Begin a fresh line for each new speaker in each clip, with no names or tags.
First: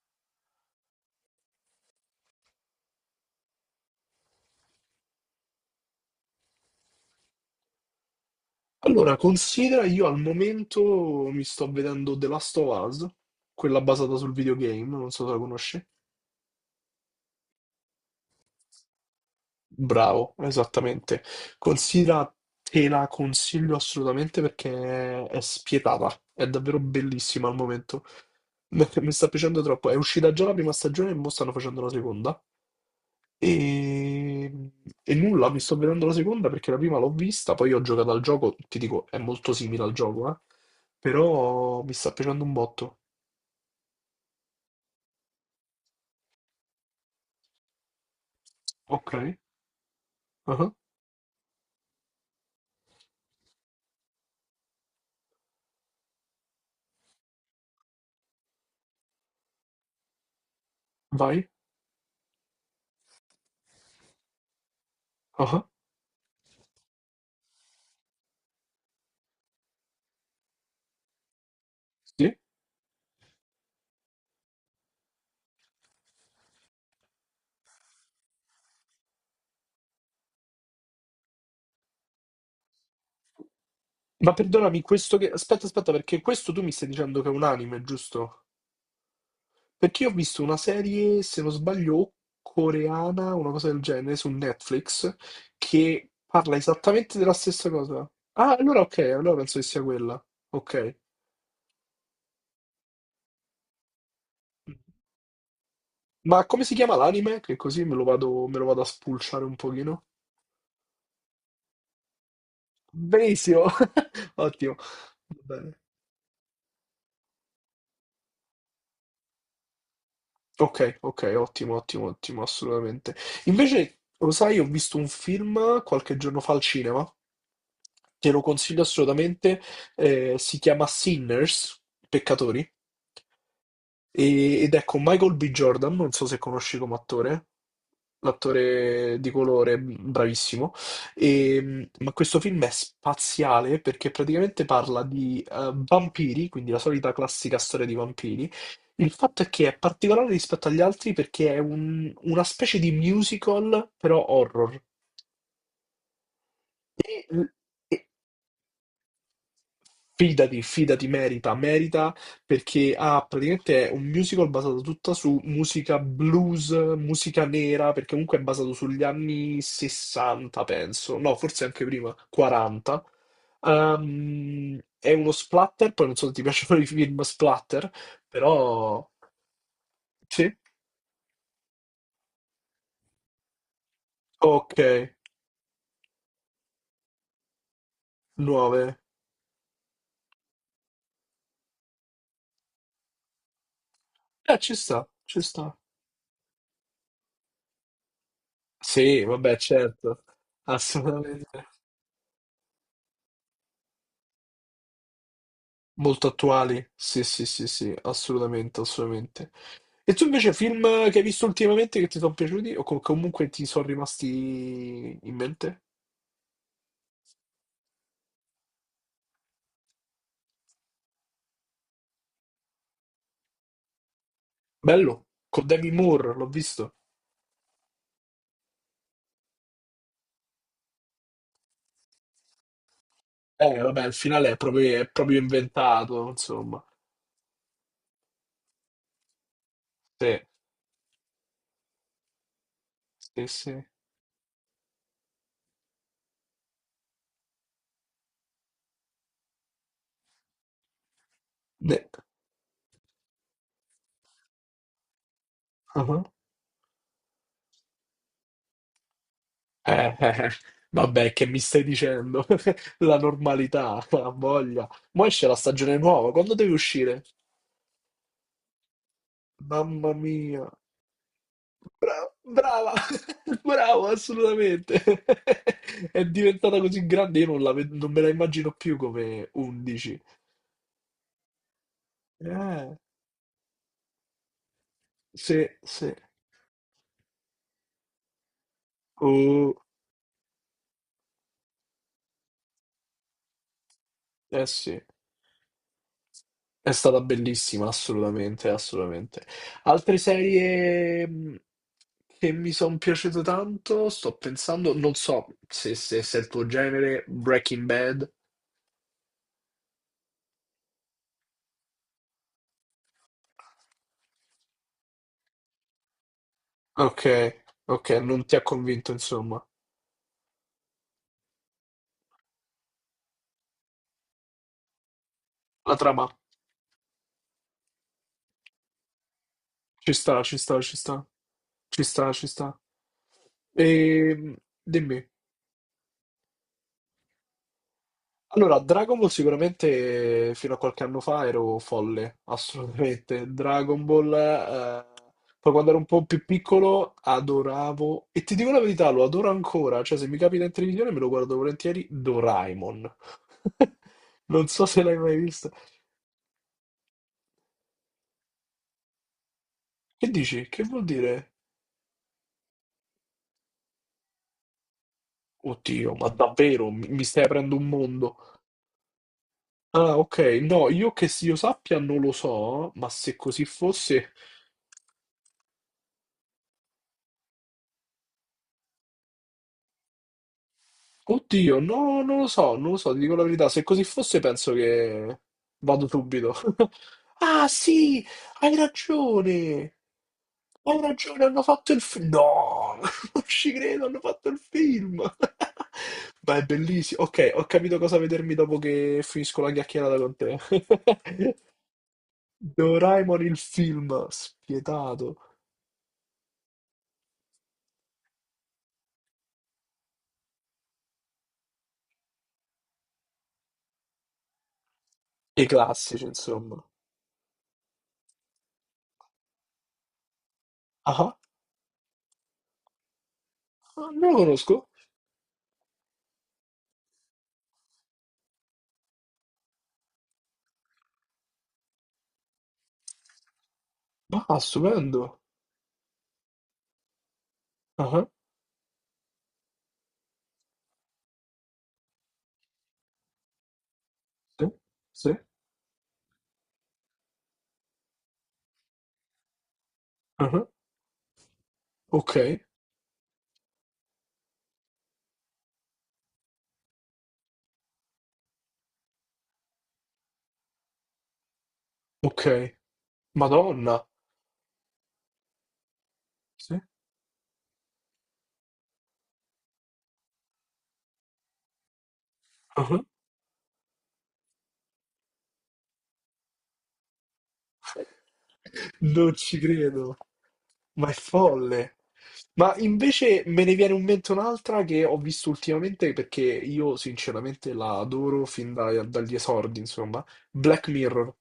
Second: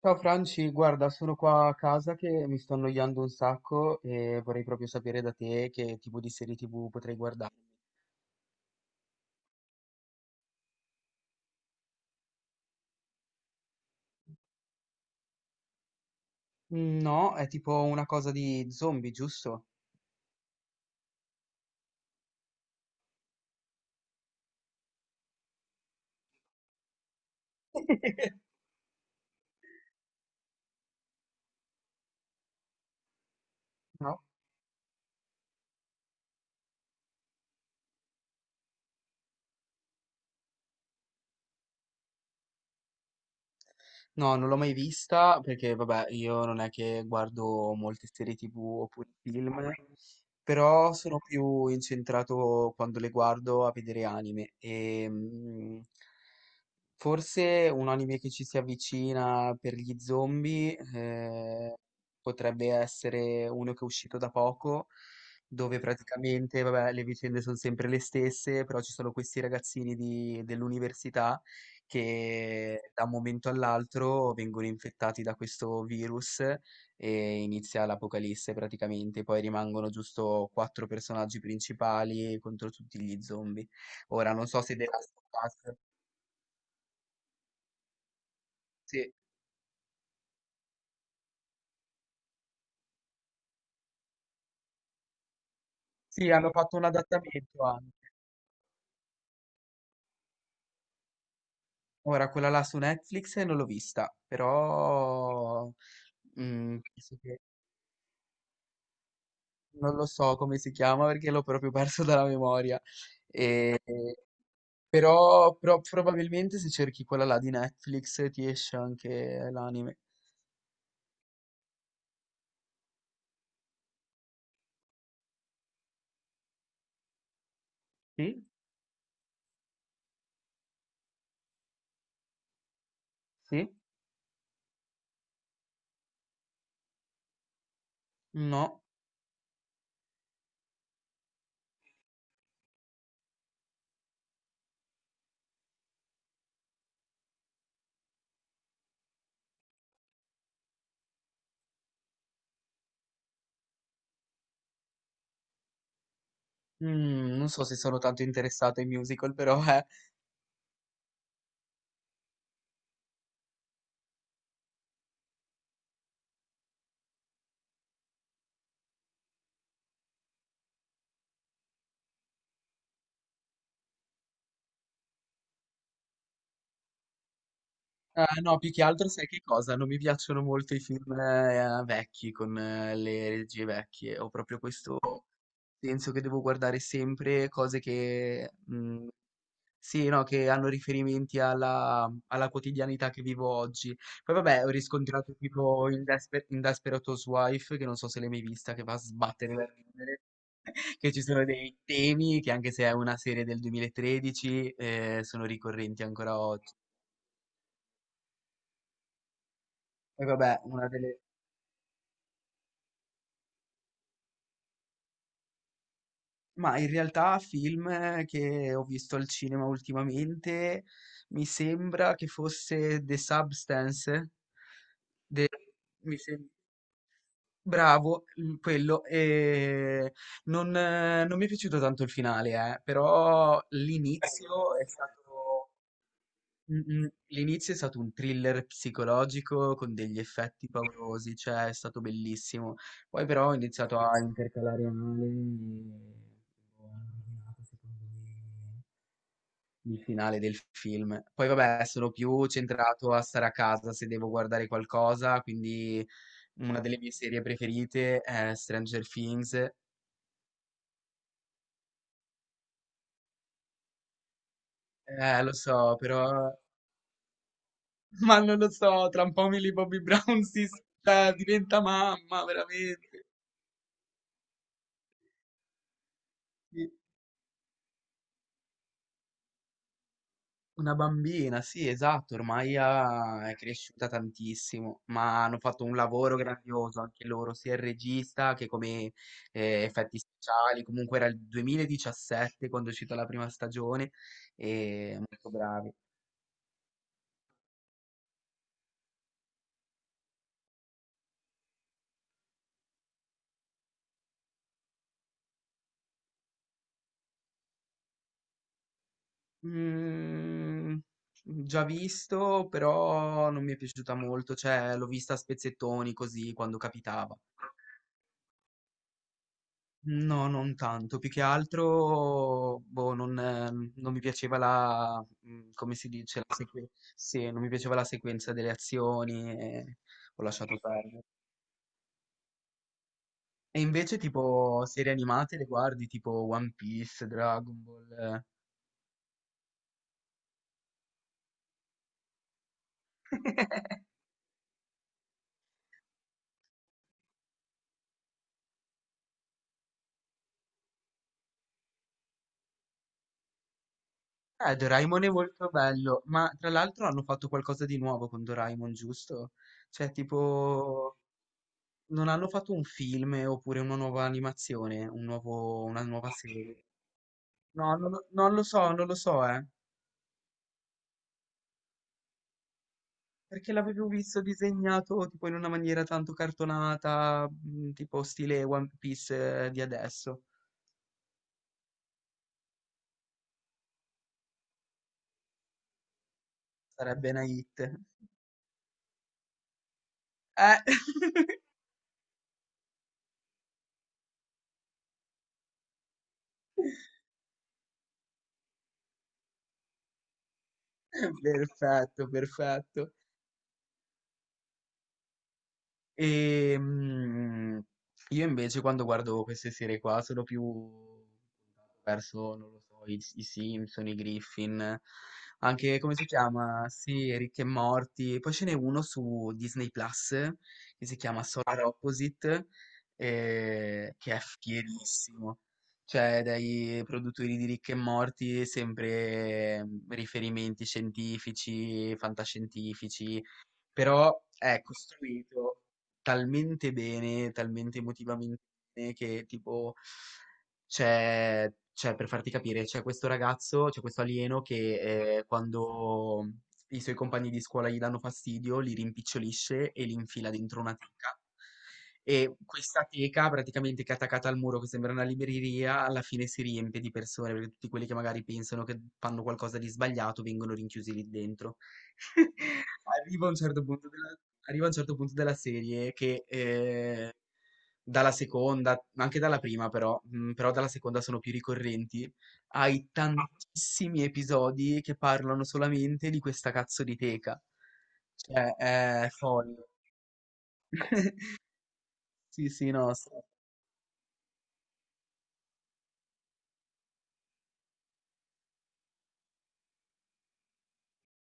Ciao Franci, guarda, sono qua a casa che mi sto annoiando un sacco e vorrei proprio sapere da te che tipo di serie TV potrei guardare.
Allora, considera io al momento mi sto vedendo The Last of Us, quella basata sul videogame, non so se la conosci.
Mm, no, è tipo una cosa di zombie, giusto?
Bravo, esattamente. Considera, te la consiglio assolutamente perché è spietata, è davvero bellissima al momento. Mi sta piacendo troppo. È uscita già la prima stagione e mo stanno facendo la seconda.
No?
E... e nulla, mi sto vedendo la seconda perché la prima l'ho vista, poi ho giocato al gioco, ti dico, è molto simile al gioco, eh? Però mi sta piacendo un botto.
No, non l'ho mai vista perché, vabbè, io non è che guardo molte serie TV oppure
Ok,
film,
ah,
però sono più incentrato quando le guardo a vedere anime. Forse un anime che ci si avvicina per gli zombie
vai,
eh, potrebbe essere uno che è uscito da poco,
ah,
dove praticamente, vabbè, le vicende sono sempre le stesse, però ci sono questi ragazzini dell'università
sì.
che da un momento all'altro vengono infettati da questo virus e inizia l'apocalisse praticamente. Poi rimangono giusto quattro personaggi principali contro tutti gli zombie.
Ma
Ora non so se
perdonami,
The Last of
aspetta,
Us...
aspetta, perché questo tu mi stai dicendo che è un anime, giusto?
Sì.
Perché io ho visto una serie, se non sbaglio, coreana, una cosa del genere, su Netflix, che
Sì, hanno
parla
fatto un
esattamente della
adattamento
stessa cosa.
anche.
Ah, allora ok, allora penso che sia quella. Ok.
Ora, quella là su Netflix non l'ho vista, però
Ma come si
mm,
chiama
penso
l'anime?
che-
Che così me lo vado a spulciare un
non
pochino.
lo so come si chiama perché l'ho proprio perso dalla memoria.
Benissimo,
E-
ottimo. Va
però
bene.
probabilmente se cerchi quella là di Netflix ti esce anche l'anime.
Ok, ok, ottimo, ottimo, ottimo, assolutamente. Invece, lo sai, ho visto un film qualche giorno fa al cinema, te lo
Sì?
consiglio assolutamente, si chiama Sinners, Peccatori.
Sì?
Ed è con Michael B. Jordan, non so se conosci come attore,
No.
l'attore di colore, bravissimo. E, ma questo film è spaziale perché praticamente parla di vampiri, quindi la solita classica storia di vampiri. Il fatto è che è particolare rispetto agli altri perché è una specie di musical, però horror. E,
Mm, non so se
e-
sono tanto interessato ai musical, però.
Fidati, fidati, merita, merita perché ha praticamente è un musical basato tutta su musica blues, musica nera, perché comunque è basato sugli anni 60, penso, no, forse anche prima, 40. È uno splatter, poi non so se ti piacciono i film splatter,
No, più che
però
altro sai che cosa? Non mi piacciono
sì,
molto i film, vecchi con le regie vecchie. Ho proprio
ok,
questo senso che devo guardare sempre cose che,
9.
sì, no, che hanno riferimenti alla quotidianità che vivo oggi. Poi vabbè, ho
Ci sta,
riscontrato
ci sta.
tipo in Desperate Housewife, che non so se l'hai mai vista, che va a
Sì,
sbattere
vabbè,
da
certo,
ridere. Che ci sono
assolutamente.
dei temi che anche se è una serie del 2013 , sono ricorrenti
Molto
ancora oggi.
attuali, sì, sì, sì, sì, assolutamente, assolutamente. E tu
Poi
invece
vabbè, una
film che
delle
hai visto ultimamente che ti sono piaciuti o comunque ti sono rimasti in mente?
ma in realtà film che ho visto al cinema ultimamente, mi sembra che fosse The Substance,
Bello,
de-
con Demi
mi
Moore, l'ho
sem-
visto.
bravo, quello, e non mi è piaciuto tanto il finale, però
Vabbè, il finale è
l'inizio è
proprio, è proprio
stato...
inventato, insomma.
Mh-mh. L'inizio è stato un thriller psicologico con degli
Sì,
effetti paurosi, cioè è stato bellissimo. Poi
sì,
però ho
sì.
iniziato a intercalare male e ho rovinato secondo me il finale del film. Poi vabbè,
Ne-
sono più centrato a stare a casa se devo guardare qualcosa,
Ah.
quindi una delle mie serie preferite è Stranger Things.
Eh. Vabbè, che mi stai dicendo? La normalità, ha voglia. Mo' esce
Lo
la stagione
so,
nuova,
però
quando deve uscire?
ma non lo so, tra un po' Millie Bobby
Mamma
Brown si
mia.
s cioè diventa
Bra-
mamma,
Brava,
veramente.
bravo, assolutamente. È diventata
Sì.
così grande. Io non, la ved- Non me la immagino più come 11.
Una bambina, sì, esatto, ormai
Eh,
è cresciuta tantissimo, ma hanno
sì,
fatto un
sì.
lavoro grandioso anche loro, sia il regista che come
Oh,
effetti speciali, comunque era il 2017 quando è uscita la prima stagione
eh sì,
e molto bravi.
è stata bellissima, assolutamente, assolutamente. Altre serie che mi sono piaciute tanto, sto pensando, non so se è il tuo genere, Breaking Bad.
Mm, già visto, però non mi è piaciuta molto, cioè l'ho vista a spezzettoni così quando
Ok,
capitava.
ok, non ti ha convinto, insomma,
No, non tanto, più che altro, boh, non mi piaceva come
la
si
trama.
dice, sì, non mi piaceva la sequenza delle azioni e
Ci sta,
ho
ci
lasciato
sta, ci
perdere.
sta. Ci sta, ci sta.
E invece
E
tipo serie
dimmi.
animate le guardi, tipo One Piece, Dragon Ball. Eh,
Allora, Dragon Ball sicuramente fino a qualche anno fa ero folle, assolutamente. Dragon Ball, poi quando ero un po' più piccolo adoravo, e ti dico la verità, lo adoro ancora, cioè se mi capita in televisione me lo guardo volentieri, Doraemon. Non
Eh,
so se l'hai
Doraemon è
mai
molto
visto.
bello, ma tra l'altro hanno fatto qualcosa di nuovo con Doraemon, giusto? Cioè,
Che dici? Che vuol
tipo,
dire?
non hanno fatto un film, oppure una nuova animazione, una
Oddio, ma
nuova serie.
davvero mi stai aprendo un
No, non lo,
mondo?
non lo so, non lo so, eh.
Ah, ok. No, io che si io sappia non lo so, ma se così
Perché l'avevo
fosse...
visto disegnato tipo in una maniera tanto cartonata, tipo stile One Piece, di adesso.
Oddio, no, non lo so, non lo so, ti dico la verità. Se così fosse penso che vado subito.
Sarebbe una
Ah,
hit.
sì, hai ragione.
Eh.
Hai ragione, hanno fatto il film. No, non ci credo, hanno fatto il film. Ma è bellissimo. Ok, ho capito cosa vedermi dopo che finisco la chiacchierata con te.
Perfetto, perfetto.
Doraemon il film, spietato.
Ehm, io invece quando guardo queste serie qua sono più verso, non lo so, i Simpson, i Griffin,
I
anche come
classici,
si chiama?
insomma.
Sì, Rick e Morty. Poi ce n'è uno su Disney Plus che
Ah,
si
ah,
chiama Solar Opposite,
ah, non
che
lo
è
conosco.
fierissimo. Cioè, dai produttori di Rick e Morty sempre riferimenti scientifici, fantascientifici però
Ah,
è
stupendo.
costruito talmente bene, talmente
Ah, ah,
emotivamente bene che tipo per farti capire, c'è questo ragazzo, c'è questo alieno
sì, sì,
che quando i suoi compagni di scuola gli danno fastidio, li rimpicciolisce e li
ah,
infila
ah.
dentro una teca.
Ok,
E questa teca, praticamente che è attaccata al muro, che sembra una libreria, alla fine si riempie di persone, perché tutti quelli che magari pensano che fanno qualcosa di sbagliato vengono rinchiusi lì dentro.
ok.
Arriva a un certo
Madonna.
punto della, arriva a un certo punto della serie che
Sì.
dalla seconda, ma anche dalla prima però dalla seconda sono più ricorrenti,
Ah, ah.
hai tantissimi episodi che parlano solamente di questa cazzo di teca. Cioè, è
Non ci
folle.
credo. Ma è folle.
Sì,
Ma
sì, no.
invece me ne viene in mente un'altra che ho visto ultimamente perché io sinceramente la adoro fin dagli esordi, insomma. Black Mirror.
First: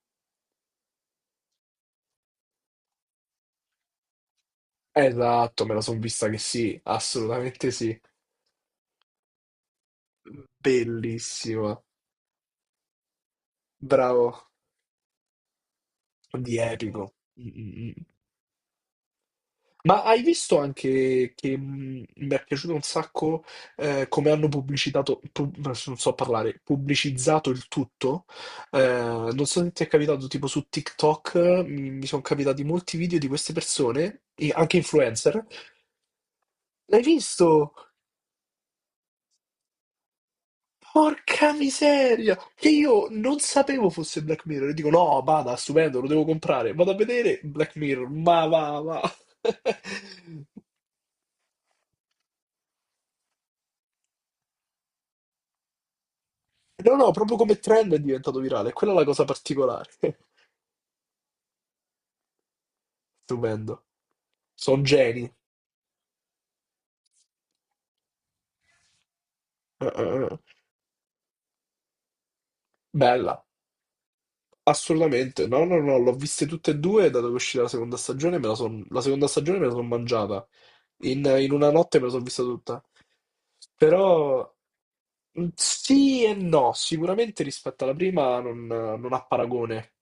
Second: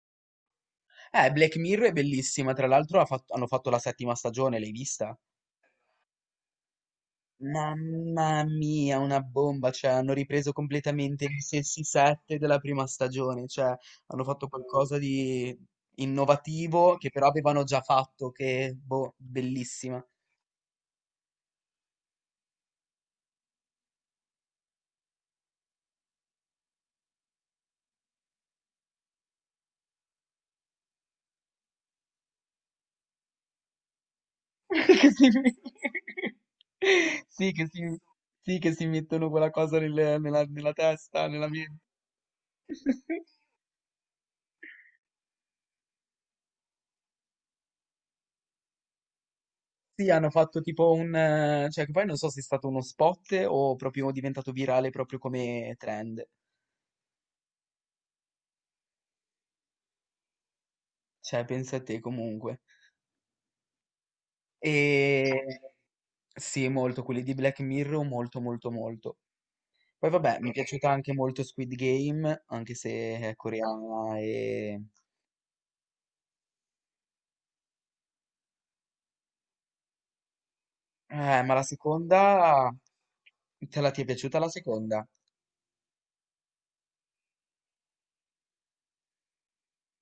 Black Mirror è bellissima, tra l'altro hanno fatto la settima stagione, l'hai vista?
Esatto, me la son vista che sì, assolutamente sì.
Mamma mia, una bomba, cioè hanno ripreso completamente gli
Bellissima.
stessi set della prima stagione, cioè hanno
Bravo.
fatto qualcosa di
Di
innovativo
epico.
che però
Mm,
avevano
mm,
già
mm.
fatto, che boh,
Ma
bellissima.
hai visto anche che mi è piaciuto un sacco come hanno pubblicitato, non so parlare, pubblicizzato il tutto? Non so se ti è capitato, tipo su TikTok mi sono capitati molti video di queste persone, e anche
Che si...
influencer. L'hai
Sì,
visto?
che si mettono quella cosa nella testa, nella
Porca
mente.
miseria! Che io non sapevo fosse Black Mirror. E dico, no, bada, stupendo, lo devo comprare. Vado a vedere Black Mirror, ma va, va.
Sì, hanno fatto tipo cioè che poi non so se è stato uno spot o proprio diventato virale proprio come trend.
No, no, proprio come trend è diventato virale. Quella è la cosa particolare.
Cioè, pensa a te comunque.
Stupendo. Sono geni.
Ehm, sì, molto, quelli di Black Mirror molto, molto, molto. Poi
Eh.
vabbè, mi è piaciuta anche molto Squid Game, anche se è
Bella.
coreana
Assolutamente. No, no, no, l'ho viste tutte e due, dato che è uscita la seconda stagione, la seconda stagione me la sono mangiata. In, in
ma la
una notte me la sono vista
seconda
tutta.
te la ti è piaciuta la
Però
seconda?
sì e no, sicuramente rispetto alla prima non ha paragone.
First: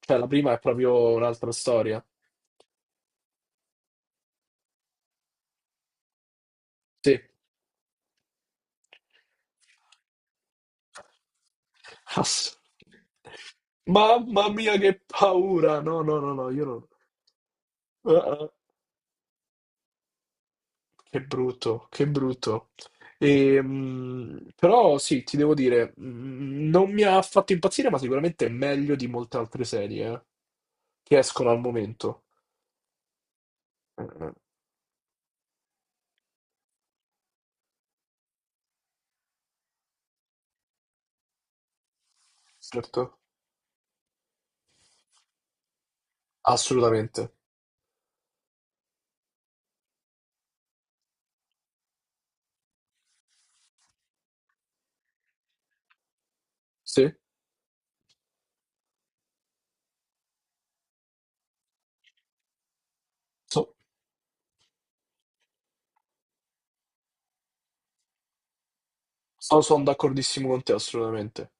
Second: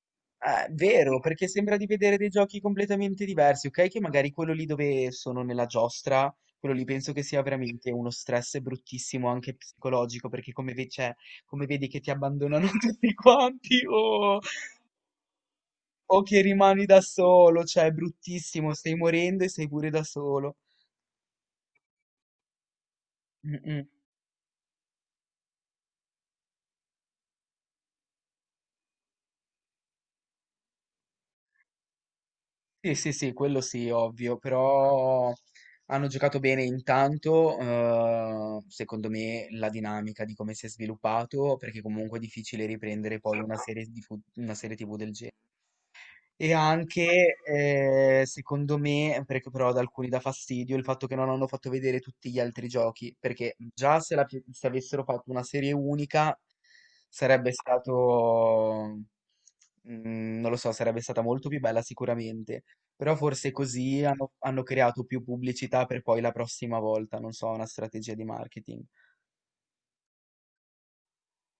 Cioè, la prima è proprio
Vero, perché
un'altra
sembra di
storia.
vedere dei giochi completamente diversi, ok? Che magari quello lì dove sono nella giostra, quello lì penso
Sì.
che sia veramente uno stress bruttissimo anche psicologico, perché cioè, come vedi che ti
Ass-
abbandonano tutti quanti, oh!
Mamma mia, che paura! No, no,
O
no,
che
no, io non...
rimani da solo, cioè è
Ah, ah,
bruttissimo, stai morendo e sei pure da solo.
che brutto, che brutto.
Mm,
E,
mm.
però sì, ti devo dire, non mi ha fatto impazzire, ma sicuramente è meglio di molte altre serie, che escono al momento.
Sì, sì, sì, quello sì,
Eh,
ovvio, però hanno giocato bene intanto, secondo me, la dinamica di come si è sviluppato, perché comunque è difficile
Certo,
riprendere poi una serie, una serie TV del genere. E
assolutamente.
anche, secondo me, perché però ad alcuni dà fastidio il fatto che non hanno fatto vedere tutti gli altri giochi, perché già se, la pi- se avessero fatto una serie unica
Sì,
sarebbe stato, non lo so, sarebbe stata molto più bella sicuramente, però forse così hanno creato più pubblicità per poi la prossima volta, non so, una strategia di marketing.
sono d'accordissimo con te, assolutamente.